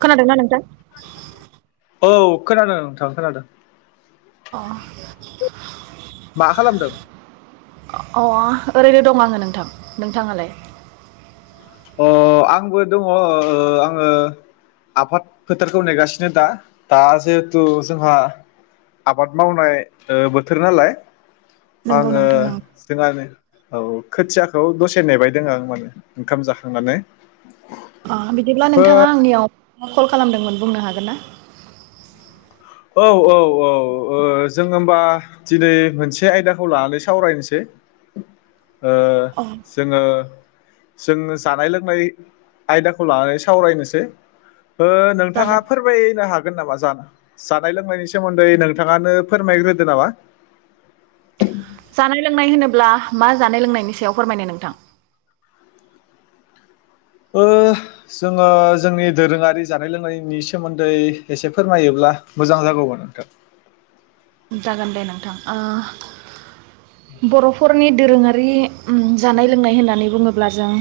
खोनादोंना नोंथां? औ खोनादों नोंथां खोनादों। अ मा खालामदों? अ ओरैनो दं आङो नोंथां नोंथाङालाय? अ आंबो दङ ओ आङो आबाद फोथारखौ नेगासिनो दा दा जिहेथु जोंहा आबाद मावनाय ओ बोथोर नालाय। नंगौ आङो नोंथां नों जोंहानि औ खोथियाखौ दसे नेबायदों आं माने ओंखाम जा खांनानै अ बिदिब्ला नोंथाङा आंनियाव कल खालामदोंमोन बुंनो हागोन ना? औ औ औ ओ जों होमबा दिनै मोनसे आयदाखौ लानानै सावरायनोसै ओ अ जोङो जोङो जानाय लोंनाय आयदाखौ लानानै सावरायनोसै ओ नोंथाङा जागोन फोरमायनो हा हागोन नामा जानो जानाय लोंनायनि सोमोन्दै नोंथाङानो फोरमायग्रोदो नामा। जानाय लोंनाय होनोब्ला मा जानाय लोंनायनि सायाव फोरमायनो नोंथां। ओ जोङो जोंनि दोरोङारि जानाय लोंनायनि सोमोन्दै एसे फोरमायोब्ला मोजां जागौमोन नोंथां। जागोन दे नोंथां ओ। बर'फोरनि दोरोङारि आरि ओम जानाय लोंनाय होननानै बुङोब अब्ला जों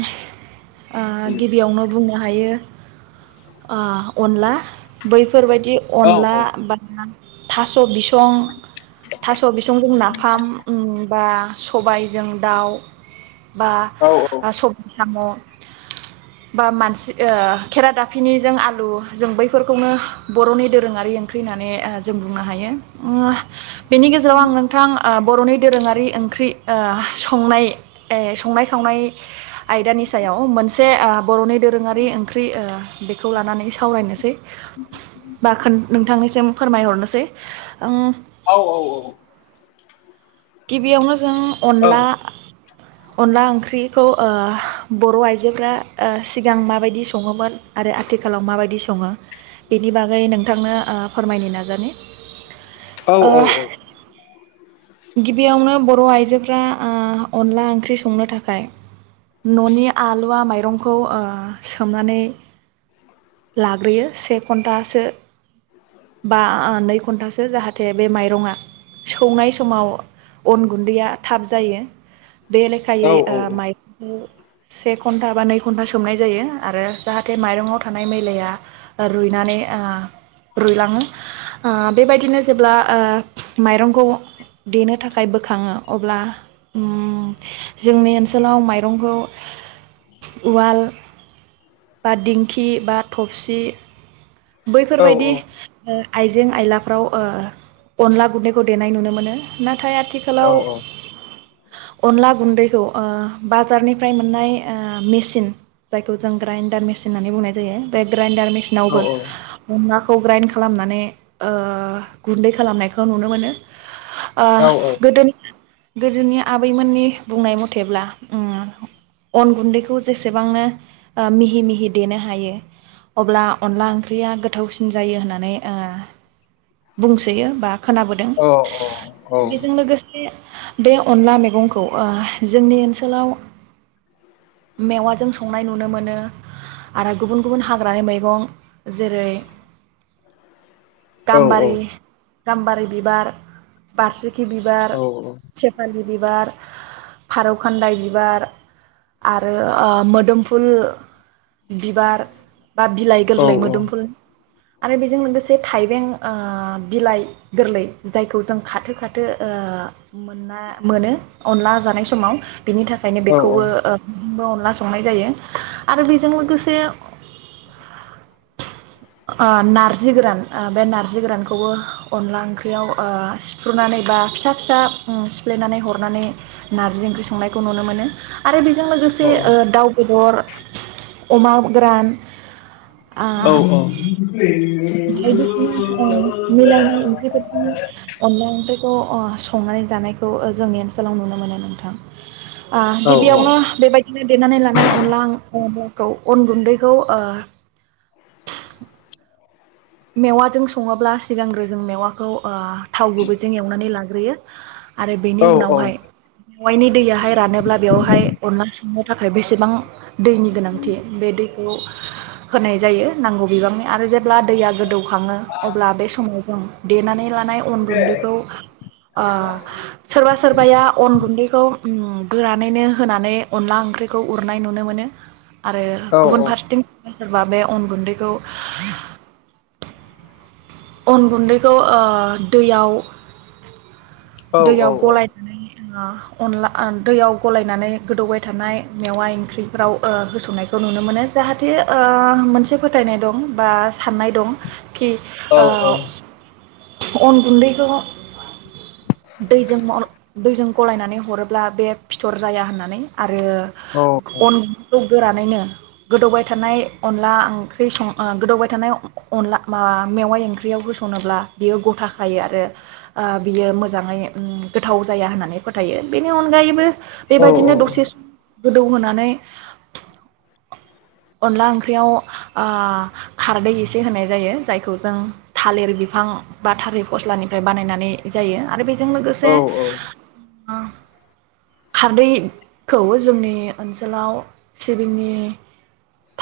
ओ गिबियावनो बुङो नो हायो। ओ अनला बै फोरबायदि औ अनला औ बा थास बिस समं थास' बिसंजों नाफाम उम बा सबायजों दाउ बा औ सब साम' बा मानसि खेराादाफिनिजों आलु जों बैफोरखौनो बर'नि दोरोङारि ओंख्रि होननानै जों बुंनो हायो। ओम बेनि गेजेराव आं नोंथां आ बर'नि दोरोङारि ओंख्रि ओ संनाय संनाय खावनाय आयदानि सायाव मोनसे बर'नि दोरोङारि ओंख्रि ओ बेखौ लानानै सावरायनोसै । ब नोंथांनिसिम फोरमायहरनोसै। ओं औ औ औ गिबियावनो जों औ अनला अनला ओंख्रिखौ ओ बर' आइजोफ्रा ओ सिगां माबायदि सङोमोन आरो आथिखालाव माबायदि सङो? बेनि बागै नोंथांनो ओ फोरमायनि नाजानि। औ ओ औ औ गिबियावनो बर' आइजोफोरा ओ‌ अनला ओंख्रि संनो थाखाय न'नि आलुवा माइरं खौ ओ सोमनानै लाग्रोयो से घन्टासो बा ओ‌ नै घन्टासो जाहाथे बे माइरंआ सौनाय स समाव अन गुन्दैया थाब जायो बे औ लेखायै ओ माइरंखौ से घन्टा बा नै घन्टा सोमनाय जायो आरो जाहाथे माइरंआव थानाय मैलाया रुइनानै ओ रुइलाङो ओ बेबायदिनो जेब्ला ओ माइरंखौ देनो थाखाय बोखाङो अब्ला उम जोंनि ओनसोलाव माइरंखौ उवाल बा दिंखि बा थबसि बैफोर औ बायदि आइजें-आइलाफ्राव ओ अनला गुन्दैखौ देनाय नुनो मोनो। नाथाय आथि औ खालाव अनला गुन्दैखौ ओ बाजारनिफ्राय मोननाय मेसिन जायखौ जों ग्राइन्दार मेसिन होननानै बुंनाय जायो, बे ग्राइन्दार मेसिनावबो अनलाखौ ग्राइन्ड खालामनानै ओ गुन्दै खालामनायखौ नुनो मोनो। ओ औ गोदोनि गोदोनि आबैमोननि बुंनाय मथेब्ला उम अन गुन्दैखौ जेसेबांनो ओ मिहि-मिहि देनो हायो अब्ला अनला ओंख्रि ओंख्रिया गोथावसिन जायो ओ होननानै बुंसोयो बा खोनाबोदों औ औ औ बेजों लोगोसे बे अनला मैगंखौ ओ जोंनि ओनसोलाव मेवाजों संनाय नुनो मोनो आरो गुबुन गुबुन हाग्रानि मैगं जेरै औ औ गाम्बारि गाम्बारि बिबार बासिखि बिबार, सेफालि बिबार, फारौखान्दाय बिबार आरो ओ मोदोमफुल बिबार बा बिलाइ गोरलै मोन मुदुमफुल आरो बेजों लोगोसे थाइबें ओ बिलाइ गोरलै जायखौ जों खाथो खाथो मोनना मोनो अनला जानाय समाव बिनि थाखायनो बेखौबो ओ अनला संनाय जायो आरो बेजों लोगोसे ओ नार्जि गोरान बे नार्जि गोरानखौबो अनला ओंख्रियाव ओ सिफ्रुनानै बा फिसा-फिसा सिफ्लेनानै हरनानै नार्जि ओंख्रि संनायखौ नुनो मोनो आरो बेजों बेजों लोगोसे ओ दाउ बेदर अमा गोरान ओ औ औ बायदिसिना ओ मिलायनाय ओंख्रिफोरखौ अनला बेखौ अह संनानै जानायखौ जोंनि ओनसोलाव नुनो मोनो नोंथां । ओ गिबियावनो बेबायदिनो देनानै लानाय अनला खौ अन गुन्दैखौ ओह मेवाजों सङाब्ला सिगांग्रो जों मेवाखौ ओह थाव गुबबोजों एवनानै लाग्रोयो [unintelligible] आरो बेनि औ औ उनावहाय मेवाइनि दैयहाय रानोब्ला बेवहाय अनला थांनो थाखाय बेसेबां दैनि गोनांथि बे दैखौ होनाय जायो नांगौ बिबांनि आरो जेब्ला दै गोदौखाङो अब्ला बे समाव आं देनानै ला अन औ गुन्दैखौ ओ सोरबा सोरबाया अन गुन्दैखौ उम गोरानैनो होनानै अनला ओंख्रिखौ उरनाय नुनो मोनो आरो गुबुन औ फारसेथिं सोरबा सोरबा बे अन गुन्दैखौ [unintelligible] अन गुन्दैखौ ओह दैयाव दैयाव गलायनानै अनला दैयाव गलायनानै गोदौबाय थानाय मेवाइ ओंख्रिफ्राव ओह होसंनायखौ नुनो मोनो जाहाथे ओह मोनसे फोथायनाय दं बा साननाय दं खि औ ओ औ अन गुन्दैखौ दैजों मन दैजों गलायनानै हरोब्ला बे फिथर जाया होननानै आरो आरो अन गुनदैखौ गोरा [unintelligible] गौदौबाय थानाय अन्ला ओंख्रि सं ओ गोदौबाय थानाय अन्ला मेवाइ ओंख्रियाव होसनोब्ला बियो गथा हायो आरो बियो मोजाङै उम गोथाव जाया होननानै फोथायो बेनि अनगायैबो बेबायदिनो दसे गोदौहोनानै अनला ओंख्रियाव ओ खारदै एसे होनाय जायो जायखौ जों थालिर बिफां बा थालिर फस्लानिफ्राय बानायनानै जायो आरो बे बेजों लोगोसे खारदैखौ जोंनि ओनसोलाव सिबिंनि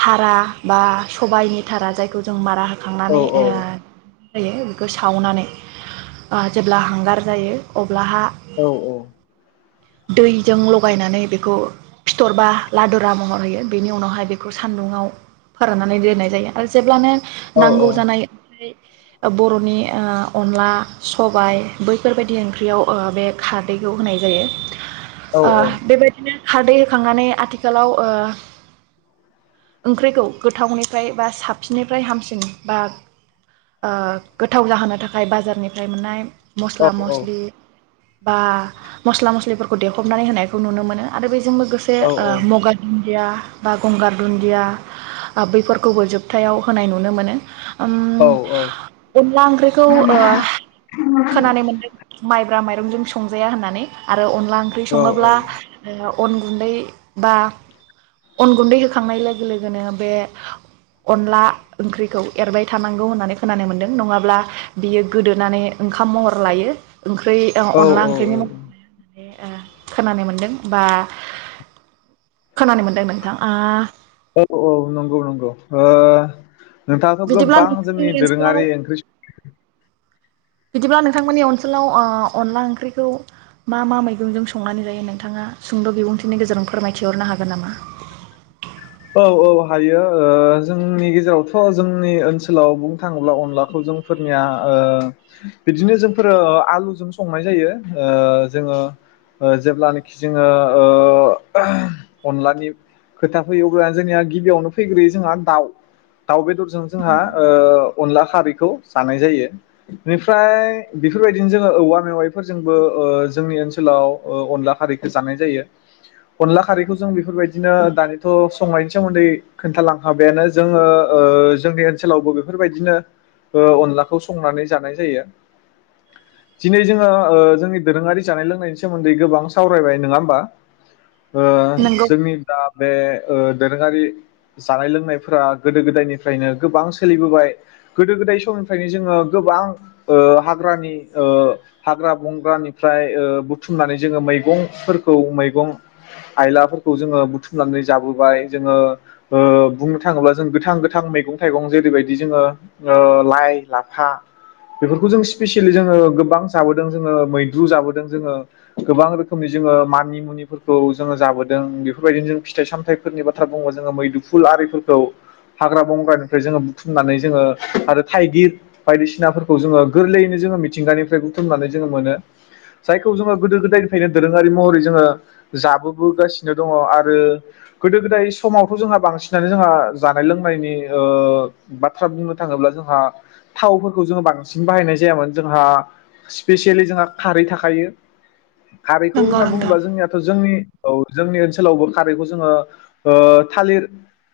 धारा बा सबायनि धारा जायखौ जों मारा होना होखांनानै ओ जायो बेखौ सावनानै ओ जेब्ला हांगार जायो अ औ औ दैजों लगायनानै बेखौ फिथरबा लादुरा महर होयो बेनि उनावहाय बे खौ सान्दुंङाव फोराननानै दोननाय जायो आरो जेब्लानो नांगौ जानाय ओमफ्राय बर'नि ओ अनला सबाय बैफोरबायदि ओंख्रियाव ओ बे खारदैखौ होनाय जायो आ बेबायदिनो खारदै होखांनानै आथिखालाव ओ ओंख्रिखौ गोथावनिफ्राय बा साबसिननिफ्राय हामसिन बा ओ गोथाव जाहोनो थाखाय बाजारनिफ्राय मोननाय मस्ला मस्लि। बा मस्ला मस्लिफोरखौ देख्रुबनानै होनायखौ नुनो मोनो आरो बे जों लोगोसे ओ मगानि दुदिया बा गंगार दुन्दिया बैफोरखौबो जोबथायाव होनाय नुनो मोनो। उम अनला ओंख्रिखौ ओ खोननो मोनदों माइ माब्ला मायरंजों संजाया होननानै आरो अन ला ओंख्रि सङोब्ला जों अन गुन्दै बा अन गुन्दै होखा खांनाय लोगो लोगोनो बे अनला ओंख्रिखौ एरबाय थानांगौ होननानै खोनानो मोन्दों नङाब्ला बियो गोदोनानै ओंखाम महर लायो। ओंख्रि ओ औ अनला औ ओंख्रिनि महर ए ओ खोनानो मोनदों बा खोनानो मोनदों नोंथाङा आ। औ औ नंगौ नंगौ ओ नोंथाङाथ' बिदिब्ला गोबां जोंनि नोंथांमोननि ओनसोलाव दोरोङारि ओंख्रि स बिदिब्ला नोंथांमोननि ओनसोलाव ओ अनला ओंख्रिखौ मा मा मैगंजों संनानै जायो नोंथाङा सुंद' बिबुंथिनि गेजेरजों फोरमायथिहरनो हागोन नामा? औ औ हायो ओ जोंनि गेजेरावथ' जोंनि ओनसोलाव बुंनो थाङोब्ला अनलाखौ जोंफोरनिया ओ बिदिनो जोंफोरो आलुजों संनाय जायो ओ जोङो जेब्लानोखि जोङो ओ अनलानि खोथा फैयो अब्ला जोंनिया गिबियावनो फैग्रोयो जोंहा दाउ दाउ बेदरजों जोंहा ओ अनला खारैखौ जानाय जायो बेनिफ्राय बेफोरबायदिनो जोङो औवा मेवाइफोरजोंबो ओ जोंनि ओ ओनसोलाव अनला खारैखौ जानाय जायो अनला खारैखौ जों बेफोरबायदिनो दानि संनायनि सोमोन्दै खोन्थालांखाबायानो जोङो ओ जोंनि ओनसोलावबो बेफोरबायदिनो अनलाखौ संनानै जानाय जायो। दिनै जोङो ओ जोंनि दोरोङारि जानाय लोंनायनि सोमोन्दै गोबां सावरायबाय नङा होमबा। ओ नंगौ जोंनि दाब बे ओ दोरोङारि जानाय लोंनायफोरा गोदो गोदायनिफ्रायनो गोबां सोलिबोबाय गोदो गोदाय समनिफ्रायनो जोङो गोबां ओ हाग्रानि ओ हाग्रा बंग्रानिफ्राय ओ बुथुमनानै जोङो मैगंफोरखौ मैगं आयलाफोरखौ जोङो बुथु फोनानै जाबोबाय जोङो ओ बुंनो थाङोब्ला जों गोथां गोथां मैगं थाइगं जेरैबायदि जोङो ओ लाइ लाफा बेफोरखौ जों स्पेसियेलि जोङो गोबां जाबोदों जोङो मैद्रु जाबोदों जोङो गोबां रोखोमनि जोङो मानि मुनिफोरखौ जोङो जाबोदों बेफोरबायदिनो । फिथाइ सामथायाइफोरनि बाथ्रा बुङो जोङो मैदुफुल आरिफोरखौ हाग्रा बंग्रानिफ्राय जोङो बुथुमनानै जोङो आरो थाइगिर बायदिसिनाफोरखौ जोङो गोरलैयैनो जोङो मिथिंगानिफ्राय बुथुमनानै जोङो मोनो जायखौ जोङो गोदो गोदायनिफ्रायनो दोरोङारि महरै जोङो जाबोबोगासिनो दङ ।आरो गोदो गोदाय समावथ' जोंहा बांसिनानो जोंहा जानाय लोंनायनि ओ बाथ्रा बुंनो थाङोब्ला जोंहा थावफोरखौ जोंङ बांसिन बाहायनाय जायामोन जोंहा स्पेसियेलि जोंहा खारै थाखायो। खारैखौ नंगौ होनना नोंथां बुङोब्ला जोंनियाथ' जोंनि औ जोंनि ओनसोलावबो खारैखौ जोङो ओ थालिर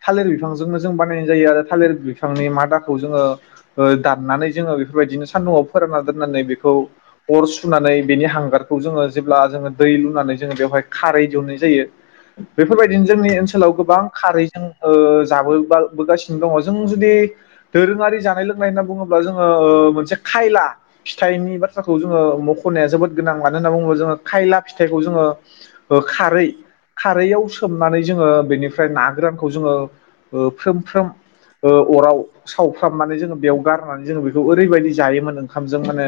थालिर बिफांजोंनो जों बानायनाय जायो आरो थालिर बिफांनि मादाखौ जोङो ओ दाननानै जोङो बेफोरबायदिनो सान्दुंआव फोरानना दोननानै बेखौ अर सुनानै बेनि हांगारखौ जोङो जेब्ला जोङो दै लुनानै जोङो बेवहाय खारै दिहुनाय जायो। बेफोरबायदिनो जोंनि ओनसोलाव गोबां खारै जों ओ जाबोबाबोगासिनो दङ जों जुदि दोरोङारि जानाय लोंनाय होनना बुङोब्ला जोङो ओ मोनसे खायला फिथाइनि बाथ्राखौ जोङो मख'नाया जोबोद गोनां मानो होनना बुङोब्ला जोङो खायला फिथाइखौ जोङो ओ खारै खारैयाव सोमनानै जोङो बेनिफ्राय ना गोरानखौ जोङो ओ फ्रोम फ्रोम ओ अराव सावफ्रामनानै जोङो बेयाव गारनानै जोङो बेखौ ओरैबादि जायो माने ओंखामजों माने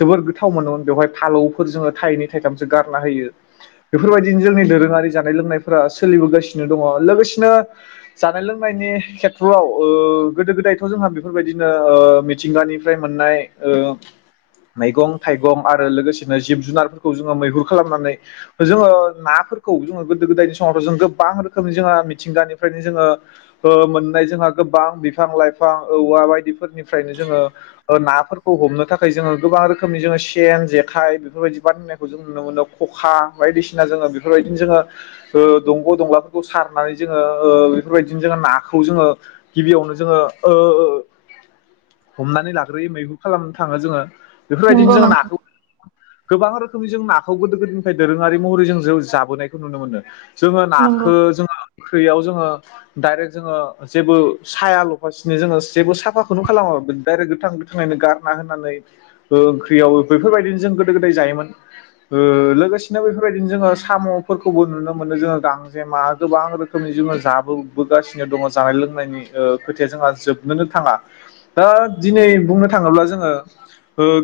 जोबोर गोथाव मोनो बेयावहाय फालौखौ जोङो थायनै थायथामसो गारना होयो। बेफोर बायदिनो जोंनि दोरोङारि जानाय लोनायफोर फोरा सोलिबोगासिनो दङ ।लोगोसेनो जानाय लोंनायनि खेथ्रआव ओ गोदो गोदायथ' जोंहा बेफोरबायदिनो ओ मिथिंगानिफ्राय मोननाय ओ मैगं थाइगं आरो लोगोसेनो जिब जुनारफोरखौ जोङो मैहुर खालामनानै जोङो नाफोरखौ जोङो गोदो गोदायनि स समावथ जों गोबां रोखोमनि जोंहा मिथिंगानिफ्रायनो जोङो ओ मोननाय जोंहा गोबां बिफां लाइफां औवा बायदि फोरनिफ्रायनो जोङो नाफोरखौ हमनो थाखाय जोङो गोबां रोखोमनि जोङो सेन जेखाइ बेफोरबायदि बानायनायखौ जों नुनो मोनो खखा बायदिसिना जोङो बेफोरबायदिनो जोङो ओ दंग' दंलाफोरखौ सारनानै जोङो ओ बेफोरबायदिनो जोङो नाखौ जोङो गिबियावनो जोङो ओ हमनानै लाग्रोयो मैहुर खालामनो थाङो जोङो नंगौ बेफोरबायदिनो जों नोंथां नाखौ गोबां रोखोमनि जों नाखौ गोदो गोदायनिफ्राय दोरोङारि महरै जों जाबोनायखौ नुनो मोनो। जोङो नंगौ नाखो जोङो ओंख्रियाव जोङो डायरेक्ट जोङो जेबो साया लफासिनो जोङो जेबो साफाखौनो खालामो दायरेक गोथां गोथाङैनो गारना होनानै ओंख्रियाव बेफोरबायदिनो जों गोदो गोदाय जायोमोन। ओ लोगोसेनो बेफोरबायदिनो जोङो साम'फोरखौबो नुनो मोनो जोङो गांजेमा गोबां रोखोमनि जोङो जाबोबोगासिनो दङ जानाय लोंनायनि खोथाया जोंहा जोबनोनो थाङा दा दिनै बुंनो थाङोब्ला जोङो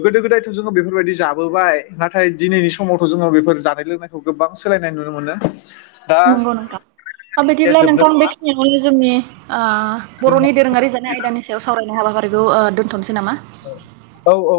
गोदो गोदायथ' जोङो बेफोरबायदि जाबोबाय नाथाय दिनैनि समावथ' जोङो बेफोर जानाय लोंनायखौ गोबां सोलायनाय नुनो मोनो। [inaudible] नंगौ नोंथां। बिदिब्ला जोबनो नोंथां बेखिनियावनो जोंनि आ बर'नि दोरोङारि जानाय आयदानि सायाव सावरायनो हाबा बेखौ आ थ'नोसै नामा? औ औ